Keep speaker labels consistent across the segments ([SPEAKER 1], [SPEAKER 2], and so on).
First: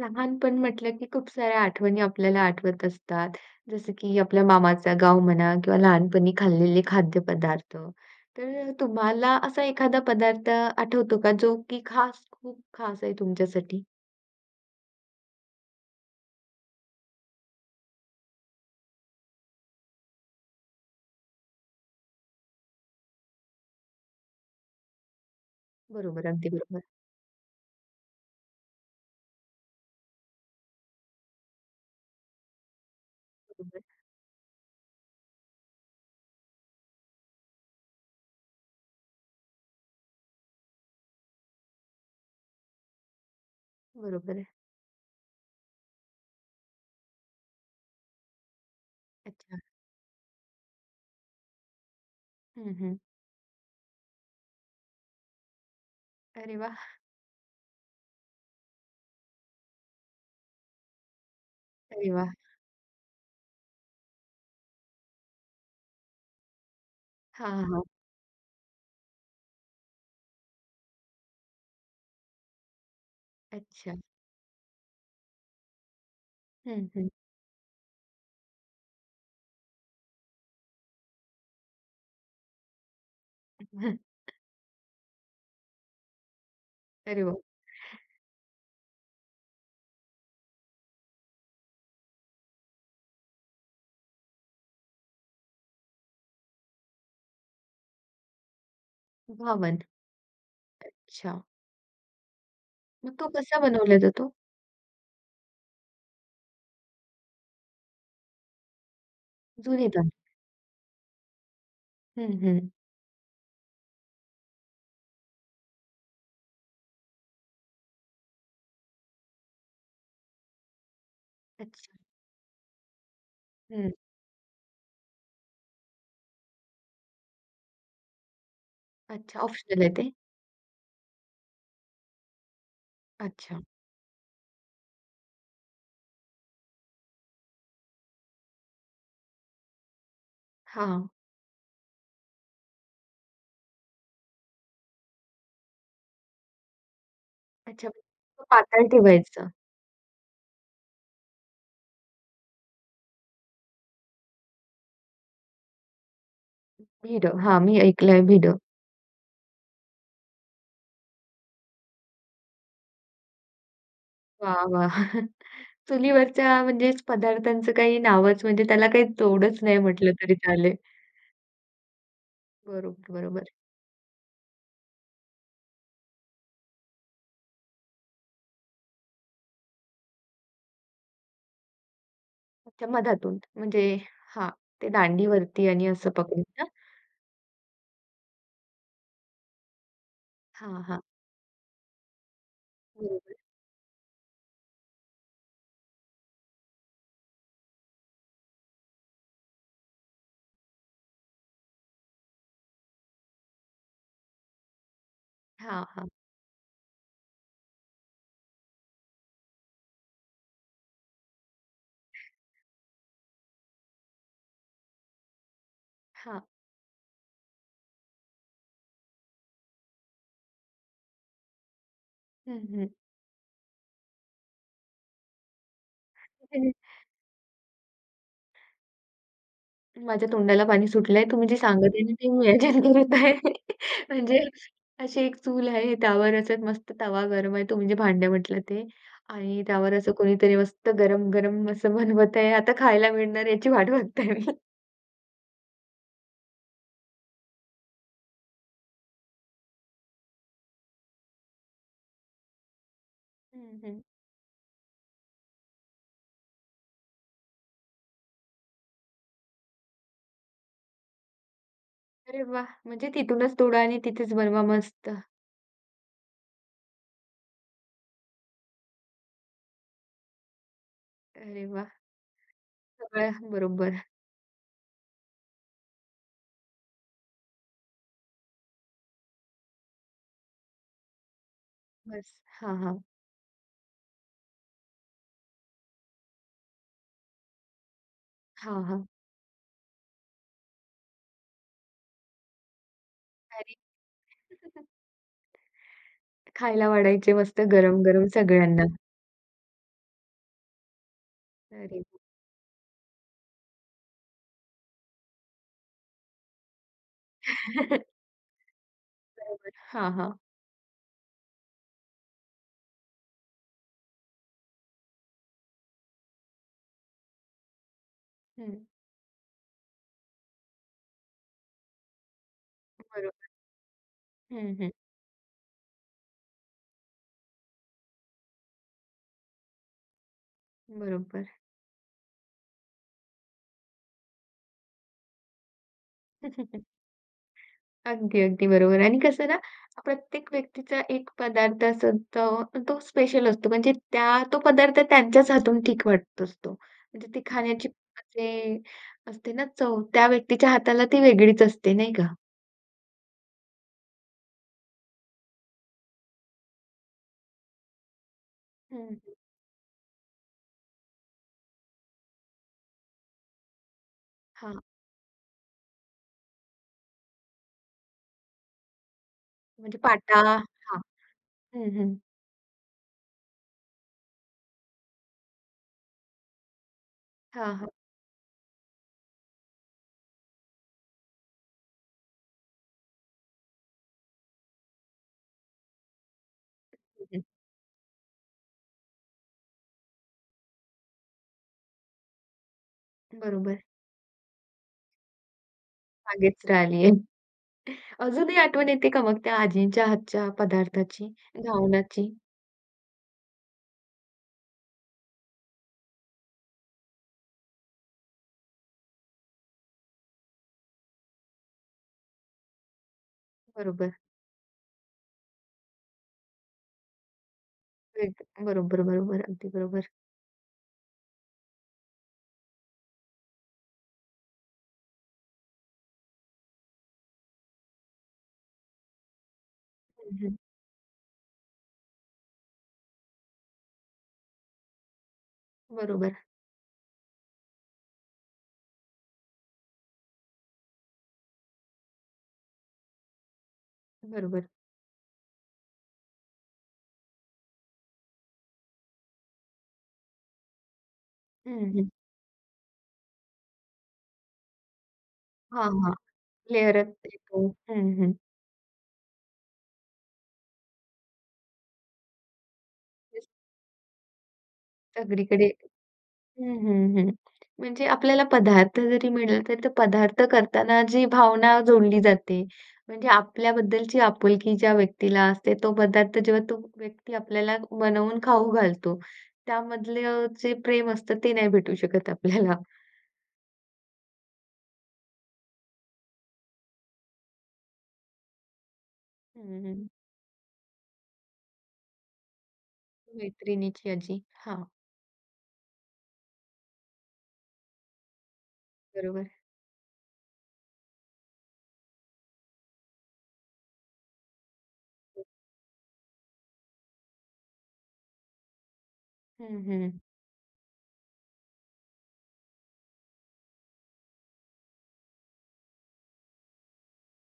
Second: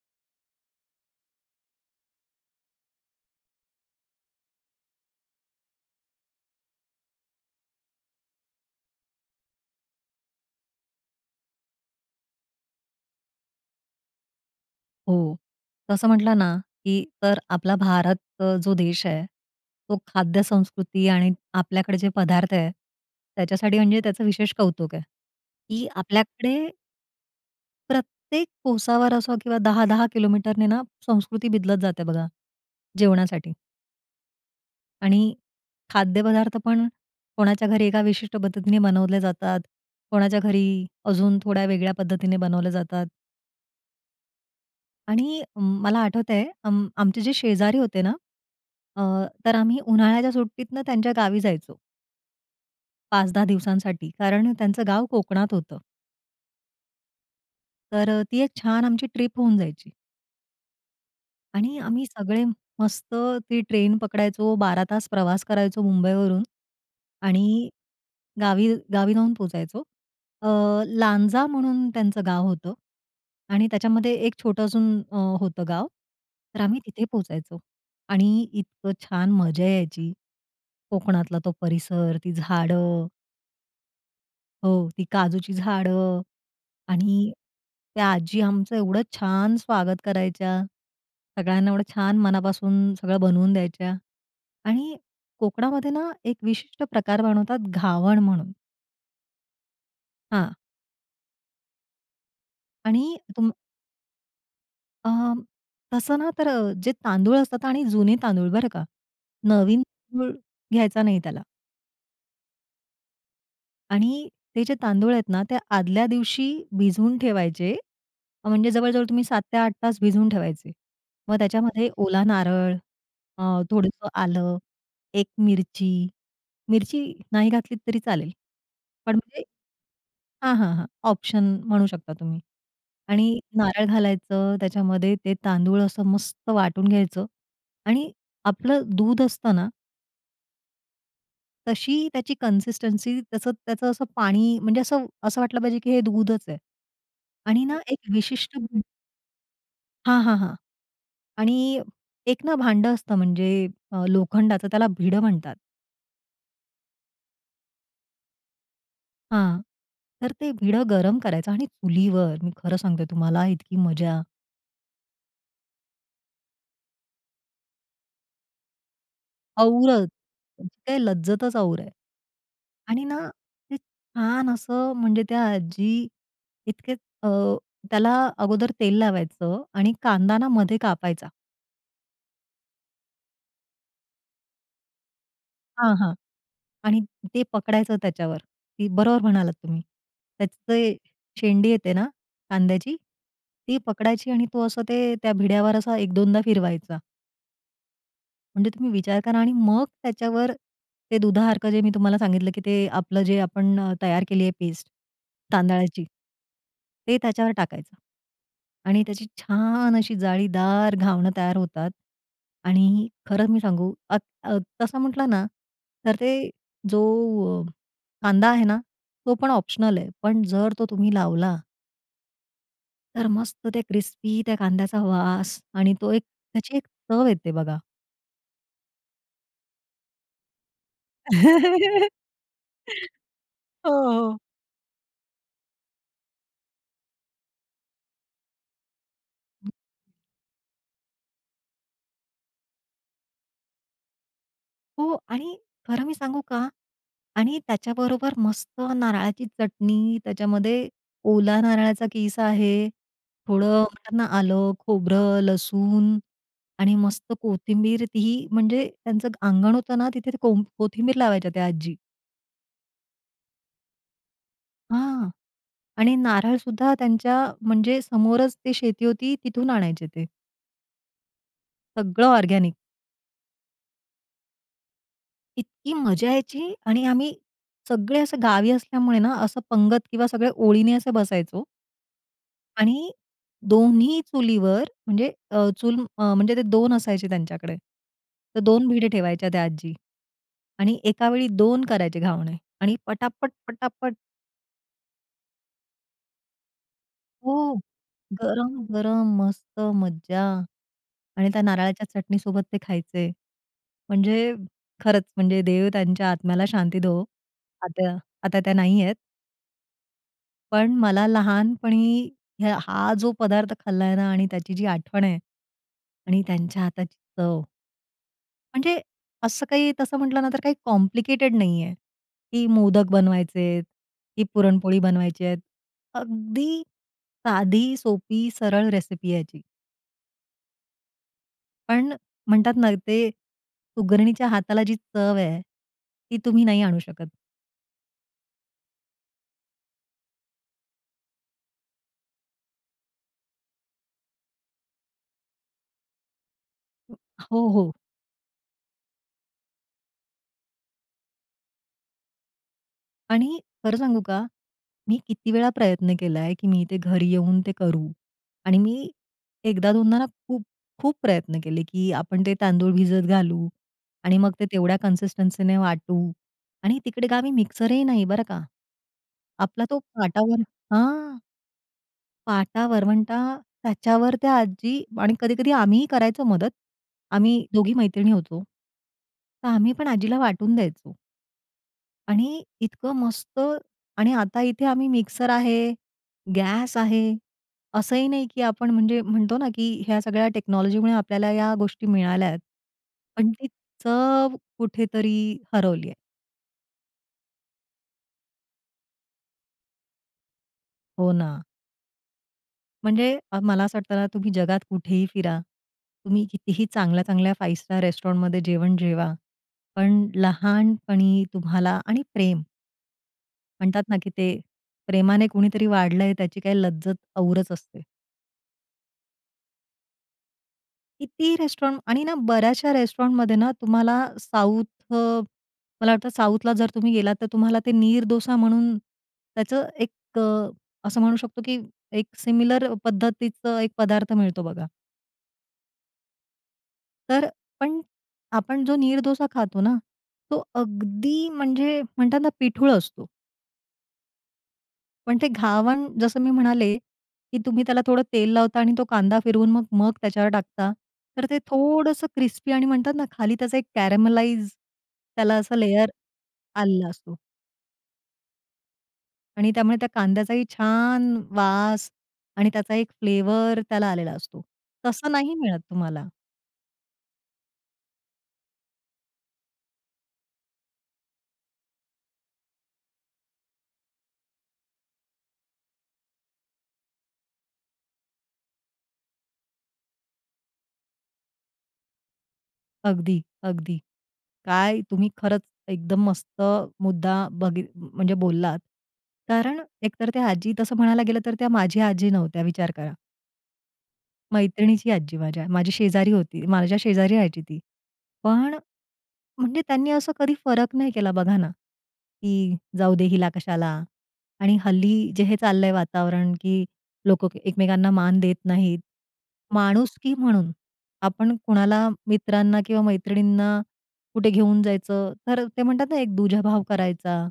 [SPEAKER 1] लहानपण म्हटलं की खूप साऱ्या आठवणी आपल्याला आठवत असतात. जसं की आपल्या मामाचा गाव म्हणा किंवा लहानपणी खाल्लेले खाद्यपदार्थ. तर अ, तुम्हाला असा एखादा पदार्थ आठवतो का जो की खास खूप खास आहे तुमच्यासाठी?
[SPEAKER 2] हो. तर असं म्हटलं ना, की तर आपला भारत अ, जो देश आहे, तो खाद्यसंस्कृती आणि आपल्याकडे जे पदार्थ आहेत, त्याच्यासाठी म्हणजे त्याचं विशेष कौतुक आहे की
[SPEAKER 1] बरोबर. अगदी
[SPEAKER 2] आपल्याकडे
[SPEAKER 1] बरोबर.
[SPEAKER 2] प्रत्येक कोसावर असो किंवा 10-10 किलोमीटरने ना संस्कृती बदलत जाते बघा, जेवणासाठी.
[SPEAKER 1] बरोबर.
[SPEAKER 2] आणि खाद्यपदार्थ पण कोणाच्या घरी एका विशिष्ट पद्धतीने बनवले जातात. कोणाच्या घरी अजून थोड्या वेगळ्या पद्धतीने बनवले जातात.
[SPEAKER 1] बरोबर आहे.
[SPEAKER 2] आणि मला आठवतंय अं, आमचे जे शेजारी होते ना, अ, तर
[SPEAKER 1] अच्छा.
[SPEAKER 2] आम्ही उन्हाळ्याच्या सुट्टीतनं त्यांच्या गावी जायचो.
[SPEAKER 1] हं, हं.
[SPEAKER 2] 5-10 दिवसांसाठी कारण त्यांचं गाव कोकणात होतं.
[SPEAKER 1] अरे वाह!
[SPEAKER 2] तर अ, ती एक छान आमची ट्रिप होऊन जायची. आणि आम्ही
[SPEAKER 1] अरे वाह!
[SPEAKER 2] सगळे मस्त ती ट्रेन पकडायचो. 12 तास प्रवास करायचो मुंबईवरून,
[SPEAKER 1] हां,
[SPEAKER 2] आणि
[SPEAKER 1] हां.
[SPEAKER 2] गावी गावी जाऊन पोहोचायचो. अ, लांजा म्हणून त्यांचं गाव होतं आणि
[SPEAKER 1] अच्छा.
[SPEAKER 2] त्याच्यामध्ये एक छोटं अजून अ, होतं गाव. तर आम्ही
[SPEAKER 1] हं,
[SPEAKER 2] तिथे
[SPEAKER 1] हं.
[SPEAKER 2] पोहोचायचो. आणि इतकं छान मजा यायची. कोकणातला तो परिसर ती झाडं
[SPEAKER 1] हं, हं,
[SPEAKER 2] हो, ती काजूची झाडं
[SPEAKER 1] अरे,
[SPEAKER 2] आणि
[SPEAKER 1] हो.
[SPEAKER 2] त्या आजी आमचं एवढं छान स्वागत करायच्या, सगळ्यांना एवढं छान मनापासून सगळं बनवून द्यायच्या आणि कोकणामध्ये ना, एक विशिष्ट प्रकार बनवतात घावण म्हणून.
[SPEAKER 1] घावण.
[SPEAKER 2] हां.
[SPEAKER 1] अच्छा. मग
[SPEAKER 2] आणि
[SPEAKER 1] तो
[SPEAKER 2] तुम
[SPEAKER 1] कसा बनवला जातो?
[SPEAKER 2] अ, तसं ना, तर अ, जे तांदूळ असतात आणि जुने तांदूळ बरं का? नवीन
[SPEAKER 1] जुने तांदूळ.
[SPEAKER 2] तांदूळ घ्यायचा नाही त्याला.
[SPEAKER 1] हं, हं.
[SPEAKER 2] आणि ते जे तांदूळ आहेत ना, ते आदल्या दिवशी भिजवून ठेवायचे. म्हणजे जवळ-जवळ तुम्ही 7-8 तास भिजवून ठेवायचे. मग त्याच्यामध्ये
[SPEAKER 1] अच्छा.
[SPEAKER 2] ओला नारळ अ,
[SPEAKER 1] हं.
[SPEAKER 2] थोडंसं आलं एक मिरची. मिरची नाही घातलीत तरी चालेल. पण
[SPEAKER 1] अच्छा,
[SPEAKER 2] म्हणजे
[SPEAKER 1] ऑप्शनल आहे ते?
[SPEAKER 2] हां, हां, हां ऑप्शन म्हणू शकता तुम्ही. आणि
[SPEAKER 1] अच्छा.
[SPEAKER 2] नारळ घालायचं त्याच्यामध्ये. ते तांदूळ असं मस्त वाटून घ्यायचं आणि आपलं दूध असतं ना
[SPEAKER 1] हां.
[SPEAKER 2] तशी त्याची कन्सिस्टन्सी त्याचं त्याचं असं पाणी म्हणजे असं, असं वाटलं पाहिजे की हे दूधचं आहे आणि ना
[SPEAKER 1] अच्छा.
[SPEAKER 2] एक
[SPEAKER 1] [unintelligible]
[SPEAKER 2] विशिष्ट दूध
[SPEAKER 1] पातळ ठेवायचं?
[SPEAKER 2] हां, हां, हां आणि एक ना भांडं असतं म्हणजे अ, लोखंडाचं त्याला भिडं म्हणतात.
[SPEAKER 1] भिडं, हां, मी ऐकलंय भिडं.
[SPEAKER 2] हां, तर ते भिडं गरम करायचं आणि चुलीवर मी खरं सांगतेय तुम्हाला इतकी मजा
[SPEAKER 1] वाह! वाह! चुलीवरच्या म्हणजेचं पदार्थांचं काही नावचं म्हणजे त्याला काही तोडचं नाही
[SPEAKER 2] औरचं,
[SPEAKER 1] म्हटलं तरी चालेल.
[SPEAKER 2] त्याची काही लज्जतचं और आहे आणि
[SPEAKER 1] बरोबर
[SPEAKER 2] ना
[SPEAKER 1] बरोबर.
[SPEAKER 2] ते छान असं म्हणजे त्या आजी इतकेच अ, त्याला अगोदर तेल लावायचं आणि कांदा ना मध्ये कापायचा.
[SPEAKER 1] अच्छा मधातून. म्हणजे हां, ते दांडीवरती आणि
[SPEAKER 2] हां,
[SPEAKER 1] असं
[SPEAKER 2] हां
[SPEAKER 1] पकडून ना?
[SPEAKER 2] आणि ते पकडायचं त्याच्यावर ती बरोबर म्हणालात तुम्ही, त्याची
[SPEAKER 1] हां,
[SPEAKER 2] ते
[SPEAKER 1] हां.
[SPEAKER 2] शेंडी येते ना कांद्याची
[SPEAKER 1] बरोबर.
[SPEAKER 2] ती पकडायची आणि तो असं ते त्या भिड्यावर असा 1-2दा फिरवायचा. म्हणजे तुम्ही विचार करा आणि मग त्याच्यावर ते दुधासारखं जे मी तुम्हाला सांगितलं की ते आपलं जे आपण अ, तयार केली आहे पेस्ट
[SPEAKER 1] हां,
[SPEAKER 2] तांदळाची.
[SPEAKER 1] हां.
[SPEAKER 2] ते त्याच्यावर टाकायचं. आणि त्याची छान अशी जाळीदार घावणं तयार होतात आणि खरं मी सांगू अ, अ, तसं म्हटलं ना तर
[SPEAKER 1] हां.
[SPEAKER 2] ते जो अ, कांदा आहे ना, तो पण ऑप्शनल आहे पण जर तो तुम्ही लावला.
[SPEAKER 1] हं, हं.
[SPEAKER 2] तर मस्त त्या क्रिस्पी त्या कांद्याचा वास आणि तो एक
[SPEAKER 1] [unintelligible]
[SPEAKER 2] त्याची एक चव येते बघा.
[SPEAKER 1] माझ्या तोंडाला पाणी सुटलंय तुम्ही जे सांगत आहे ना, ते मी विचार करत आहे.
[SPEAKER 2] हो, हो.
[SPEAKER 1] म्हणजे अशी एक चूल आहे, त्यावरच एक मस्त तवा गरम आहे तुम्ही जे भांड्या म्हटलं ते आणि
[SPEAKER 2] [unintelligible]
[SPEAKER 1] त्यावर असं कोणीतरी मस्त गरम-गरम असं बनवत आहे आता खायला मिळणार याची वाट बघते मी.
[SPEAKER 2] हो आणि खरं मी सांगू का आणि त्याच्याबरोबर मस्त नारळाची चटणी, त्याच्यामध्ये ओला नारळाचा कीस आहे. थोडं
[SPEAKER 1] हं, हं.
[SPEAKER 2] म्हणतात ना, आलं, खोबरं, लसूण आणि मस्त कोथिंबीर ती, म्हणजे त्यांचं अंगण होतं ना, तिथे ते कोंब कोथिंबीर लावायच्या त्या आजी.
[SPEAKER 1] अरे वा! म्हणजे तिथूनच तोडा आणि तिथेच बनवा मस्त.
[SPEAKER 2] हां. आणि नारळसुद्धा त्यांच्या, म्हणजे समोरच ते शेती होती तिथून आणायचे ते.
[SPEAKER 1] अरे वाह!
[SPEAKER 2] सगळं ऑर्गनिक.
[SPEAKER 1] सगळ्यांबरोबर.
[SPEAKER 2] इतकी मजा यायची आणि आम्ही सगळे असे गावी असल्यामुळे ना, असं पंगत किंवा सगळ्या ओळीने असं बसायचो.
[SPEAKER 1] बस. हां हां.
[SPEAKER 2] आणि 2न्ही चुलीवर म्हणजे अ, चूल अ, म्हणजे ते 2 असायचे त्यांच्याकडे, तर
[SPEAKER 1] हां,
[SPEAKER 2] 2
[SPEAKER 1] हां.
[SPEAKER 2] भिडे ठेवायच्या त्या आजी. आणि एकावेळी 2 करायचे घावणे आणि पटापट,
[SPEAKER 1] भारी.
[SPEAKER 2] पटापट.
[SPEAKER 1] खायला वाढायचे मस्त
[SPEAKER 2] हो,
[SPEAKER 1] गरम-गरम
[SPEAKER 2] गरम,
[SPEAKER 1] सगळ्यांना.
[SPEAKER 2] गरम मस्त मज्जा. आणि त्या
[SPEAKER 1] अरे.
[SPEAKER 2] नारळाच्या चटणीसोबत ते खायचे. म्हणजे खरंच म्हणजे देव त्यांच्या आत्म्याला शांती देवो, आता आता त्या नाहीयेत.
[SPEAKER 1] बरोबर. हां, हां.
[SPEAKER 2] पण मला लहानपणी हं हा जो पदार्थ खाल्लाय ना आणि त्याची जी आठवण आहे आणि त्यांच्या हाताची चव
[SPEAKER 1] हं.
[SPEAKER 2] म्हणजे असं काही तसं म्हटलं ना तर काही कॉम्प्लिकेटेड नाही आहे, की मोदक
[SPEAKER 1] बरोबर.
[SPEAKER 2] बनवायचे आहेत ती
[SPEAKER 1] हं, हं.
[SPEAKER 2] पुरणपोळी बनवायचे आहेत. अगदी साधी सोपी सरळ रेसिपी याची.
[SPEAKER 1] बरोबर.
[SPEAKER 2] पण म्हणतात ना ते, सुगरणीच्या हाताला जी चव आहे. ती तुम्ही नाही आणू शकत.
[SPEAKER 1] अगदी, अगदी बरोबर. आणि कसं ना प्रत्येक व्यक्तीचा एक पदार्थ असतो, तो स्पेशल असतो. म्हणजे त्या तो पदार्थ त्यांच्याच हातून ठीक वाटत असतो.
[SPEAKER 2] हो,
[SPEAKER 1] म्हणजे ती
[SPEAKER 2] हो,
[SPEAKER 1] खाण्याची
[SPEAKER 2] हो.
[SPEAKER 1] म्हणजे असते ना चव, त्या व्यक्तीच्या हाताला ती वेगळीच असते नाही का?
[SPEAKER 2] आणि खरं सांगू का? मी किती वेळा प्रयत्न केलाय, की मी ते घरी येऊन ते करू आणि
[SPEAKER 1] हं,
[SPEAKER 2] मी
[SPEAKER 1] हं.
[SPEAKER 2] 1दा-2दा ना खूप-खूप प्रयत्न केले, की आपण ते तांदूळ भिजत घालू आणि मग ते
[SPEAKER 1] हां.
[SPEAKER 2] तेवढ्या कन्सिस्टन्सीने वाटू आणि तिकडे गावी मिक्सरही नाही बरं का, आपला तो
[SPEAKER 1] म्हणजे पाटा
[SPEAKER 2] पाटावर
[SPEAKER 1] हां.
[SPEAKER 2] हां.
[SPEAKER 1] हं, हं.
[SPEAKER 2] पाटा वरवंटा त्याच्यावर त्या आजी आणि कधी-कधी आम्हीही करायचो मदत. आम्ही
[SPEAKER 1] हां, हां.
[SPEAKER 2] 2घी मैत्रिणी होतो. तर आम्ही पण आजीला वाटून द्यायचो. आणि इतकं मस्त आणि आता इथे आम्ही मिक्सर आहे, गॅस
[SPEAKER 1] हं,
[SPEAKER 2] आहे,
[SPEAKER 1] हं.
[SPEAKER 2] असंही नाही की आपण म्हणजे, म्हणतो ना, की ह्या सगळ्या टेक्नॉलॉजीमुळे आपल्याला या गोष्टी मिळाल्या आहेत. पण ती
[SPEAKER 1] बरोबर.
[SPEAKER 2] चव कुठेतरी हरवली आहे.
[SPEAKER 1] मागेच राहिलीये. अजूनही आठवण येते का मग त्या आजींच्या हातच्या
[SPEAKER 2] हो
[SPEAKER 1] पदार्थाची?
[SPEAKER 2] ना.
[SPEAKER 1] घावणाची?
[SPEAKER 2] म्हणजे अ, मला असं वाटतं ना तुम्ही जगात कुठेही फिरा, तुम्ही कितीही चांगल्या-चांगल्या फाइव्ह स्टार रेस्टॉरंटमध्ये जेवण जेवा. पण लहानपणी तुम्हाला आणि प्रेम. म्हणतात
[SPEAKER 1] बरोबर.
[SPEAKER 2] ना की ते प्रेमाने कुणीतरी वाढलंय त्याची काही लज्जत औरच असते.
[SPEAKER 1] एक बरोबर-बरोबर, अगदी बरोबर.
[SPEAKER 2] किती ही रेस्टॉरंट आणि ना बऱ्याचशा रेस्टॉरंटमध्ये ना तुम्हाला साउथ अ मला वाटतं साऊथला जर तुम्ही गेलात तर तुम्हाला ते नीर डोसा म्हणून त्याचं
[SPEAKER 1] हं,
[SPEAKER 2] एक
[SPEAKER 1] हं.
[SPEAKER 2] अ, असं म्हणू शकतो की एक सिमिलर पद्धतीचं 1 पदार्थ मिळतो बघा.
[SPEAKER 1] बरोबर.
[SPEAKER 2] तर पण आपण जो नीर डोसा खातो ना, तो अगदी म्हणजे, म्हणतात ना, पिठूळ असतो.
[SPEAKER 1] बरोबर.
[SPEAKER 2] पण ते घावण जसं मी म्हणाले, की तुम्ही त्याला थोडं तेल लावता आणि तो कांदा फिरवून मग मग त्याच्यावर टाकता, तर ते
[SPEAKER 1] हं, हं.
[SPEAKER 2] थोडंसं क्रिस्पी आणि म्हणतात ना, खाली त्याचा एक कॅरमलाइज त्याला असा
[SPEAKER 1] हां,
[SPEAKER 2] लेयर
[SPEAKER 1] हां, लेयर
[SPEAKER 2] आलेला
[SPEAKER 1] असते,
[SPEAKER 2] असतो.
[SPEAKER 1] हो, हं, हं.
[SPEAKER 2] आणि त्यामुळे त्या कांद्याचाही छान! वास आणि त्याचा एक
[SPEAKER 1] [unintelligible]
[SPEAKER 2] फ्लेवर त्याला आलेला असतो. तसं नाही
[SPEAKER 1] सगळीकडे
[SPEAKER 2] मिळत तुम्हाला.
[SPEAKER 1] हं, हं, हं. म्हणजे आपल्याला पदार्थ जरी मिळाला तर तर पदार्थ करताना जी भावना जोडली जाते, म्हणजे आपल्याबद्दलची आपुलकी ज्या व्यक्तीला असते तो पदार्थ जेव्हा तो व्यक्ती आपल्याला बनवून खाऊ घालतो, त्यामधलं जे प्रेम असतं ते नाही भेटू शकत आपल्याला.
[SPEAKER 2] अगदी, अगदी. काय तुम्ही खरंच एकदम मस्त मुद्दा बघ म्हणजे बोललात. कारण
[SPEAKER 1] हं, हं.
[SPEAKER 2] एकतर त्या आजी तसं म्हणायला गेलं तर त्या माझ्या आजी नव्हत्या विचार करा.
[SPEAKER 1] मैत्रिणीची आजी, हां.
[SPEAKER 2] मैत्रिणीची आजी माझ्या, माझी शेजारी होती. माझ्या शेजारी राहायची ती. पण
[SPEAKER 1] बरोबर.
[SPEAKER 2] म्हणजे त्यांनी असं कधी फरक नाही केला बघा ना, की जाऊदे हिला कशाला आणि हल्ली जे हे चाललंय वातावरण की लोकं एकमेकांना मान देत नाहीत.
[SPEAKER 1] हं, हं.
[SPEAKER 2] माणुसकी म्हणून, आपण कुणाला मित्रांना किंवा मैत्रिणींना, कुठे घेऊन जायचं तर ते म्हणतात ना एक दुजाभाव करायचा.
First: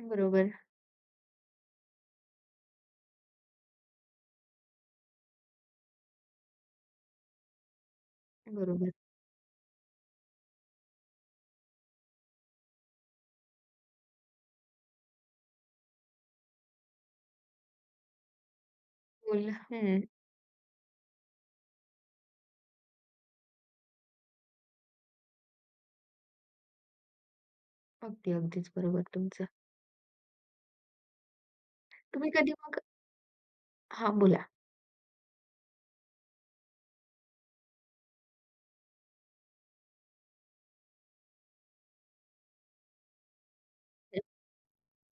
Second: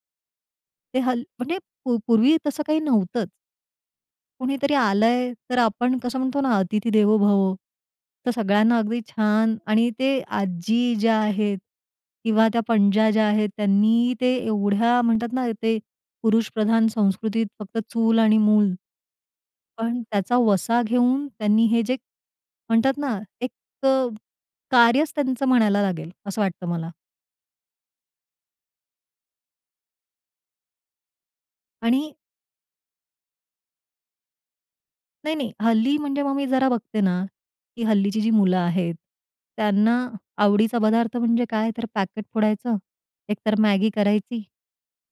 [SPEAKER 1] बरोबर.
[SPEAKER 2] ते हल् म्हणजे पूर्वी तसं काही नव्हतंच. कुणीतरी आलंय, तर आपण कसं म्हणतो ना, अतिथी देवो भव. तर सगळ्यांना
[SPEAKER 1] बरोबर.
[SPEAKER 2] अगदी छान आणि ते आजी ज्या आहेत किंवा त्या पणज्या ज्या आहेत, त्यांनी ते एवढ्या म्हणतात ना ते, पुरुषप्रधान संस्कृतीत फक्त चूल आणि मूल,
[SPEAKER 1] मूल
[SPEAKER 2] पण
[SPEAKER 1] हं.
[SPEAKER 2] त्याचा वसा घेऊन त्यांनी हे जे म्हणतात ना एक अ, कार्यच त्यांचं म्हणायला लागेल असं वाटतं मला.
[SPEAKER 1] अगदी अगदीच बरोबर आहे तुमचं.
[SPEAKER 2] आणि
[SPEAKER 1] तुम्ही कधी मग हां, बोला.
[SPEAKER 2] नाही-नाही, हल्ली म्हणजे मग मी जरा बघते ना, की हल्लीची जी मुलं आहेत, त्यांना आवडीचा पदार्थ म्हणजे काय, तर पॅकेट फोडायचं, एकतर मॅगी करायची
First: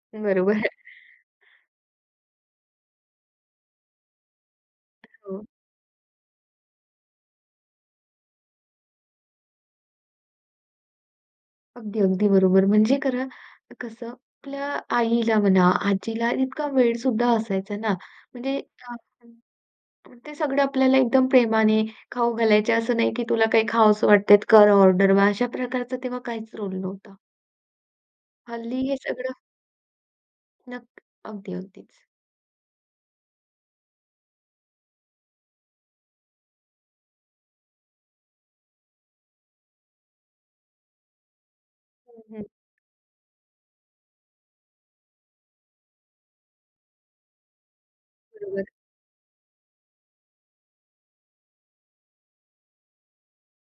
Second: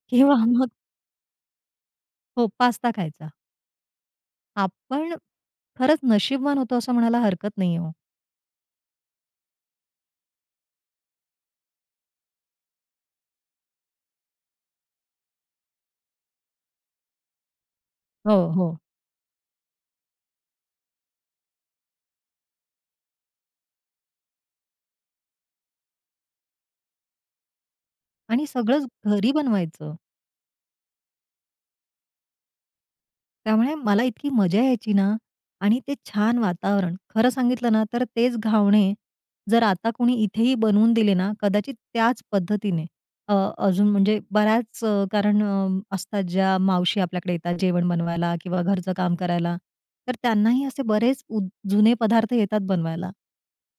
[SPEAKER 2] किंवा
[SPEAKER 1] बरोबर.
[SPEAKER 2] मग हो, पास्ता खायचा. आपण
[SPEAKER 1] हो.
[SPEAKER 2] खरंच नशीबवान होतो असं म्हणायला हरकत नाही आहे.
[SPEAKER 1] अगदी अगदी बरोबर म्हणजे खरं कसं, आपल्या आईला म्हणा, आजीला, इतका वेळ सुद्धा असायचा ना,
[SPEAKER 2] हो,
[SPEAKER 1] म्हणजे
[SPEAKER 2] हो.
[SPEAKER 1] ते सगळं आपल्याला एकदम प्रेमाने खाऊ घालायचे. असं नाही की तुला काही खावंस वाटतंय, कर ऑर्डर मग अशा प्रकारचा तेव्हा काहीच रोल नव्हता.
[SPEAKER 2] आणि
[SPEAKER 1] हल्ली
[SPEAKER 2] सगळंच
[SPEAKER 1] हे
[SPEAKER 2] घरी
[SPEAKER 1] सगळं
[SPEAKER 2] बनवायचं.
[SPEAKER 1] नक्क अगदी, अगदीच.
[SPEAKER 2] त्यामुळे मला इतकी मजा यायची ना आणि ते छान वातावरण. खरं सांगितलं ना, तर तेच घावणे जर आता कोणी इथेही बनवून दिले ना, कदाचित त्याच
[SPEAKER 1] हं.
[SPEAKER 2] पद्धतीने अ, अजून म्हणजे बऱ्याच कारणं असतात, ज्या मावशी आपल्याकडे येतात जेवण बनवायला किंवा
[SPEAKER 1] बरोबर.
[SPEAKER 2] घरचं काम करायला, तर त्यांनाही असे बरेच उ जुने पदार्थ येतात बनवायला.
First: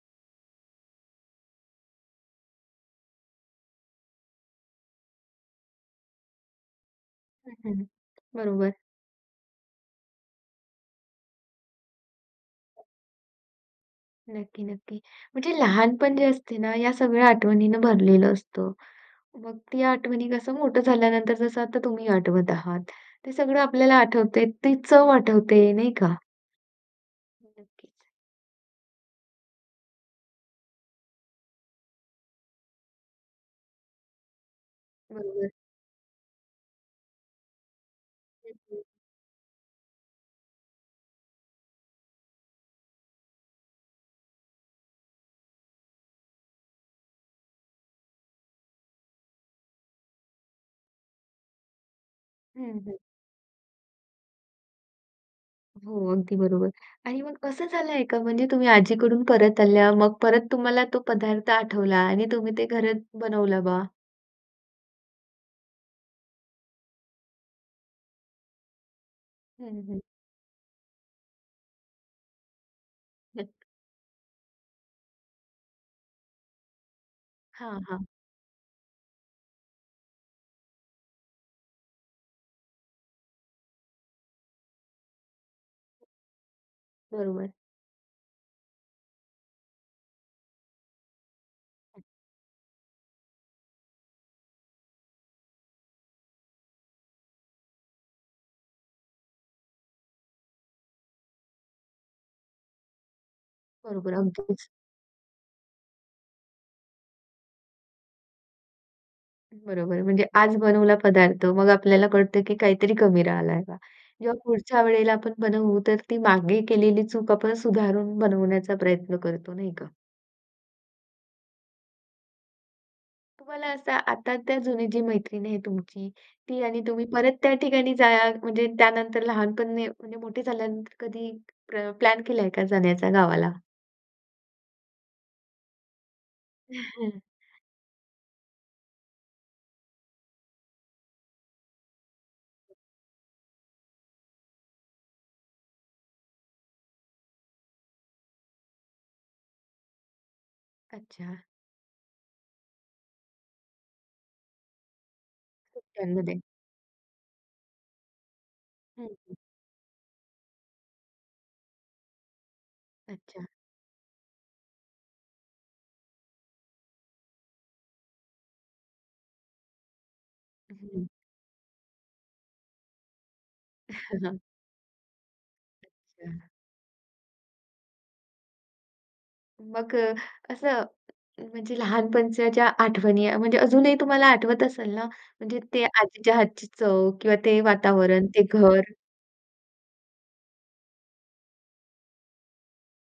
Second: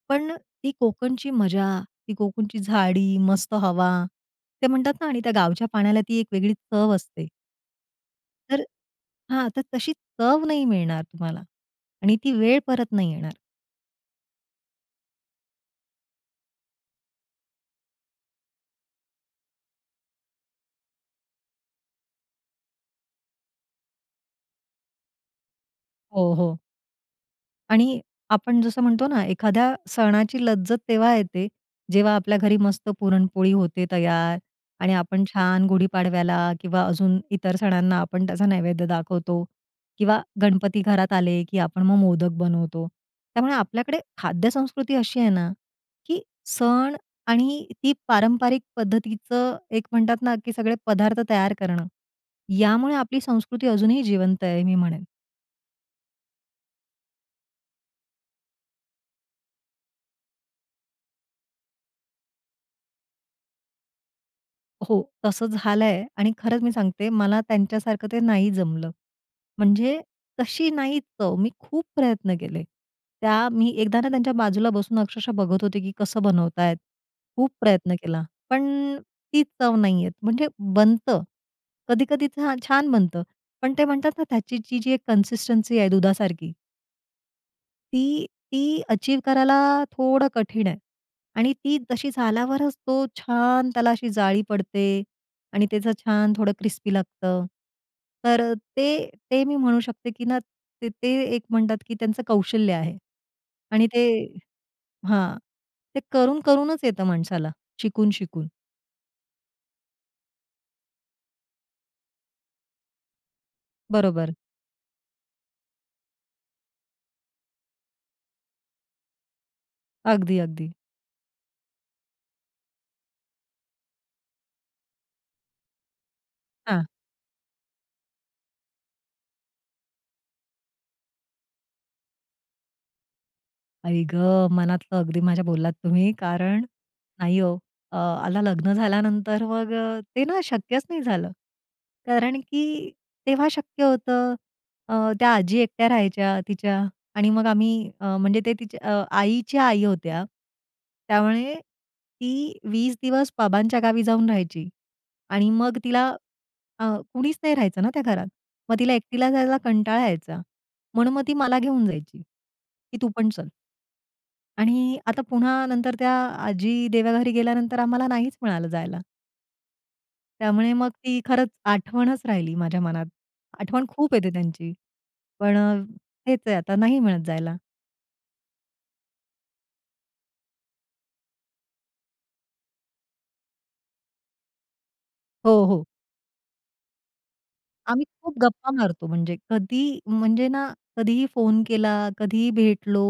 [SPEAKER 2] पण ती कोकणची मजा, ती कोकणची झाडी, मस्त हवा, ते म्हणतात ना आणि त्या गावच्या पाण्याला ती एक वेगळी चव असते.
[SPEAKER 1] हं, हं,
[SPEAKER 2] तर
[SPEAKER 1] बरोबर.
[SPEAKER 2] हां, तर तशी चव नाही मिळणार तुम्हाला आणि ती वेळ परत नाही येणार.
[SPEAKER 1] नक्की-नक्की. म्हणजे लहानपण जे असते ना, या सगळ्या आठवणीनं भरलेलं असतं. मग ती आठवणी कसं मोठं झाल्यानंतर जसं आता तुम्ही आठवत आहात. ते सगळं आपल्याला आठवतंय ते चव आठवते नाही का?
[SPEAKER 2] हो, हो. आणि
[SPEAKER 1] नक्कीच.
[SPEAKER 2] आपण जसं म्हणतो ना, एखाद्या सणाची लज्जत तेव्हा येते, जेव्हा आपल्या घरी मस्त पुरणपोळी होते तयार आणि आपण
[SPEAKER 1] बरोबर.
[SPEAKER 2] छान गुढीपाडव्याला किंवा अजून इतर सणांना आपण त्याचा
[SPEAKER 1] हं, हं.
[SPEAKER 2] नैवेद्य दाखवतो किंवा गणपती घरात आले, की आपण मग मोदक बनवतो. त्यामुळे आपल्याकडे खाद्यसंस्कृती अशी आहे ना, की सण आणि ती पारंपरिक पद्धतीचं एक म्हणतात ना, की सगळे पदार्थ तयार करणं
[SPEAKER 1] हं,
[SPEAKER 2] यामुळे
[SPEAKER 1] हं.
[SPEAKER 2] आपली संस्कृती अजूनही जिवंत आहे, मी म्हणेन.
[SPEAKER 1] हो, अगदी बरोबर आणि मग असं झालंय का म्हणजे तुम्ही आजीकडून परत आल्या. मग परत तुम्हाला तो पदार्थ आठवला आणि तुम्ही ते घरात बनवलं बा?
[SPEAKER 2] हो, तसं झालं आहे आणि खरंच मी सांगते मला त्यांच्यासारखं ते नाही जमलं.
[SPEAKER 1] हं,
[SPEAKER 2] म्हणजे
[SPEAKER 1] हं.
[SPEAKER 2] तशी नाही चव. मी खूप प्रयत्न केले. त्या
[SPEAKER 1] [unintelligible]
[SPEAKER 2] मी एकदा ना त्यांच्या बाजूला बसून अक्षरशः बघत होते, की कसं बनवतायेत? खूप
[SPEAKER 1] हां,
[SPEAKER 2] प्रयत्न
[SPEAKER 1] हां.
[SPEAKER 2] केला. पण ती चव नाही येत. म्हणजे बनतं. कधी-कधी छान बनतं. पण ते म्हणतात ना, त्याची जी जी एक कन्सिस्टन्सी आहे दुधासारखी.
[SPEAKER 1] बरोबर.
[SPEAKER 2] ती, ती अचीव्ह करायला थोडं कठीण आहे आणि ती तशी झाल्यावरच तो छान त्याला अशी जाळी पडते आणि त्याचं छान थोडं क्रिस्पी लागतं. तर ते, ते मी म्हणू शकते, की ना, ते, ते एक म्हणतात, की त्यांचं कौशल्य आहे आणि ते
[SPEAKER 1] बरोबर अगदीच.
[SPEAKER 2] हां, ते करून-करूनच येतं माणसाला. शिकून-शिकून.
[SPEAKER 1] बरोबर आहे. म्हणजे आज बनवला पदार्थ मग आपल्याला कळतं की काहीतरी कमी राहिलंय बा.
[SPEAKER 2] बरोबर.
[SPEAKER 1] जेव्हा पुढच्या वेळेला आपण बनवू तर ती मागे केलेली चूक आपण सुधारून बनवण्याचा प्रयत्न करतो नाही का?
[SPEAKER 2] अगदी अगदी.
[SPEAKER 1] तुम्हाला असं आता-आता जुनी जी मैत्रीण आहे तुमची, ती आणि
[SPEAKER 2] हां.
[SPEAKER 1] तुम्ही परत त्या ठिकाणी जाया म्हणजे त्यानंतर लहानपण ने म्हणजे मोठे झाल्यानंतर, कधी प्र प्लॅन केलाय का जाण्याचा गावाला?
[SPEAKER 2] आई गं! मनातलं अगदी माझ्या बोललात तुम्ही, कारण नाही हो अ, आला लग्न झाल्यानंतर मग ते ना शक्यच नाही झालं. कारण की तेव्हा शक्य होतं. अ, त्या आजी एकट्या राहायच्या तिच्या आणि मग आम्ही अ, म्हणजे ते तिच्या आईच्या आई होत्या.
[SPEAKER 1] अच्छा.
[SPEAKER 2] त्यामुळे ती 20 दिवस बाबांच्या गावी जाऊन राहायची आणि मग तिला
[SPEAKER 1] सुट्ट्यांमध्ये.
[SPEAKER 2] अ, कुणीच नाही राहायचं ना त्या घरात. मग तिला एकटीला
[SPEAKER 1] हं.
[SPEAKER 2] जायचा कंटाळा यायचा. म्हणून मग ती मला घेऊन जायची की तू पण
[SPEAKER 1] अच्छा.
[SPEAKER 2] चल. आणि आता पुन्हा नंतर त्या आजी देवाघरी गेल्यानंतर, आम्हाला नाहीच मिळालं जायला. त्यामुळे मग
[SPEAKER 1] हं.
[SPEAKER 2] ती खरंच आठवणच राहिली माझ्या मनात, आठवण खूप येते त्यांची पण हेच
[SPEAKER 1] अच्छा.
[SPEAKER 2] आहे आता नाही मिळत जायला.
[SPEAKER 1] मग अ, असं म्हणजे लहानपणच्या, ज्या आठवणी आहे, म्हणजे अजूनही तुम्हाला आठवत असेल ना?
[SPEAKER 2] हो,
[SPEAKER 1] म्हणजे ते
[SPEAKER 2] हो.
[SPEAKER 1] आजीच्या हातची चव किंवा ते
[SPEAKER 2] आम्ही
[SPEAKER 1] वातावरण,
[SPEAKER 2] खूप
[SPEAKER 1] ते
[SPEAKER 2] गप्पा
[SPEAKER 1] घर?
[SPEAKER 2] मारतो. म्हणजे कधी म्हणजे ना, कधीही फोन केला, कधीही भेटलो,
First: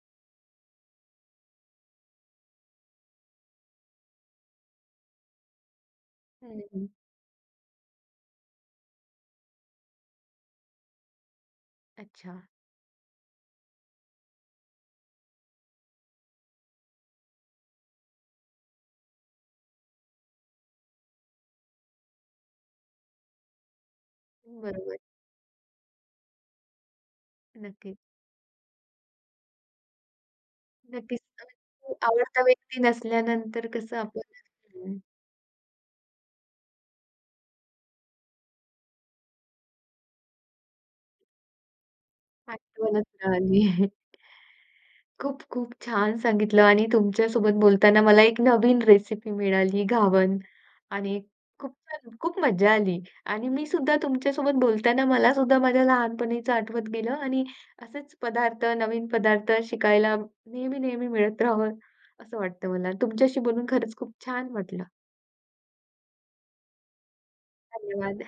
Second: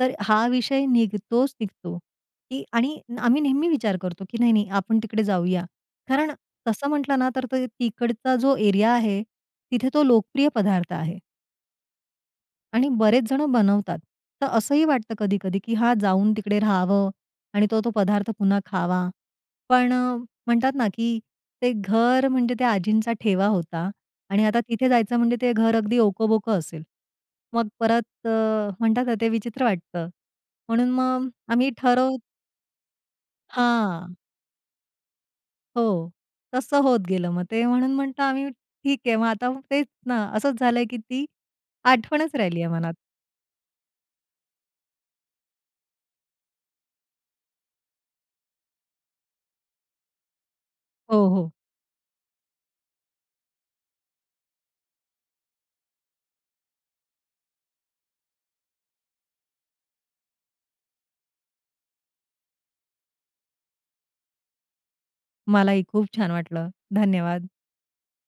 [SPEAKER 2] तर हा विषय निघतोच-निघतो की आणि आम्ही नेहमी विचार करतो, की नाही-नाही आपण तिकडे जाऊया. कारण
[SPEAKER 1] हं, हं.
[SPEAKER 2] तसं म्हटलं ना तर ते तिकडचा जो एरिया आहे, तिथे तो लोकप्रिय पदार्थ आहे.
[SPEAKER 1] अच्छा.
[SPEAKER 2] आणि बरेच जणं बनवतात. तर असंही वाटतं कधी-कधी, की हां, जाऊन तिकडे राहावं आणि तो-तो पदार्थ पुन्हा खावा. पण म्हणतात ना, की ते घर म्हणजे त्या आजींचा ठेवा होता आणि आता तिथे
[SPEAKER 1] बरोबर.
[SPEAKER 2] जायचं म्हणजे ते घर अगदी ओकबोक असेल. मग
[SPEAKER 1] नक्कीच.
[SPEAKER 2] परत अ, म्हणतात ना, ते विचित्र वाटतं. म्हणून
[SPEAKER 1] नक्कीच
[SPEAKER 2] मग आम्ही
[SPEAKER 1] [unintelligible]
[SPEAKER 2] ठरव
[SPEAKER 1] आवडता व्यक्ती नसल्यानंतर कसं
[SPEAKER 2] हां.
[SPEAKER 1] आपल बदलतं ना?
[SPEAKER 2] हो, तसं होत गेलं मग ते म्हणून म्हणतो आम्ही ठीक आहे मग आता तेच ना, असंच झालंय, की ती आठवणच राहिली आहे मनात.
[SPEAKER 1] आठवणचं राहिली. खूप-खूप छान सांगितलं आणि तुमच्यासोबत बोलताना, मला एक नवीन रेसिपी मिळाली घावण आणि
[SPEAKER 2] हो, हो.
[SPEAKER 1] खूप छान, खूप मज्जा आली आणि मी सुद्धा तुमच्यासोबत बोलताना, मलासुद्धा माझ्या लहानपणीचं आठवत गेलं आणि असेच पदार्थ नवीन पदार्थ शिकायला नेहमी-नेहमी मिळत राहावं असं वाटतं मला. तुमच्याशी बोलून खरंच खूप छान वाटलं.
[SPEAKER 2] मलाही खूप छान वाटलं. धन्यवाद.
[SPEAKER 1] धन्यवाद.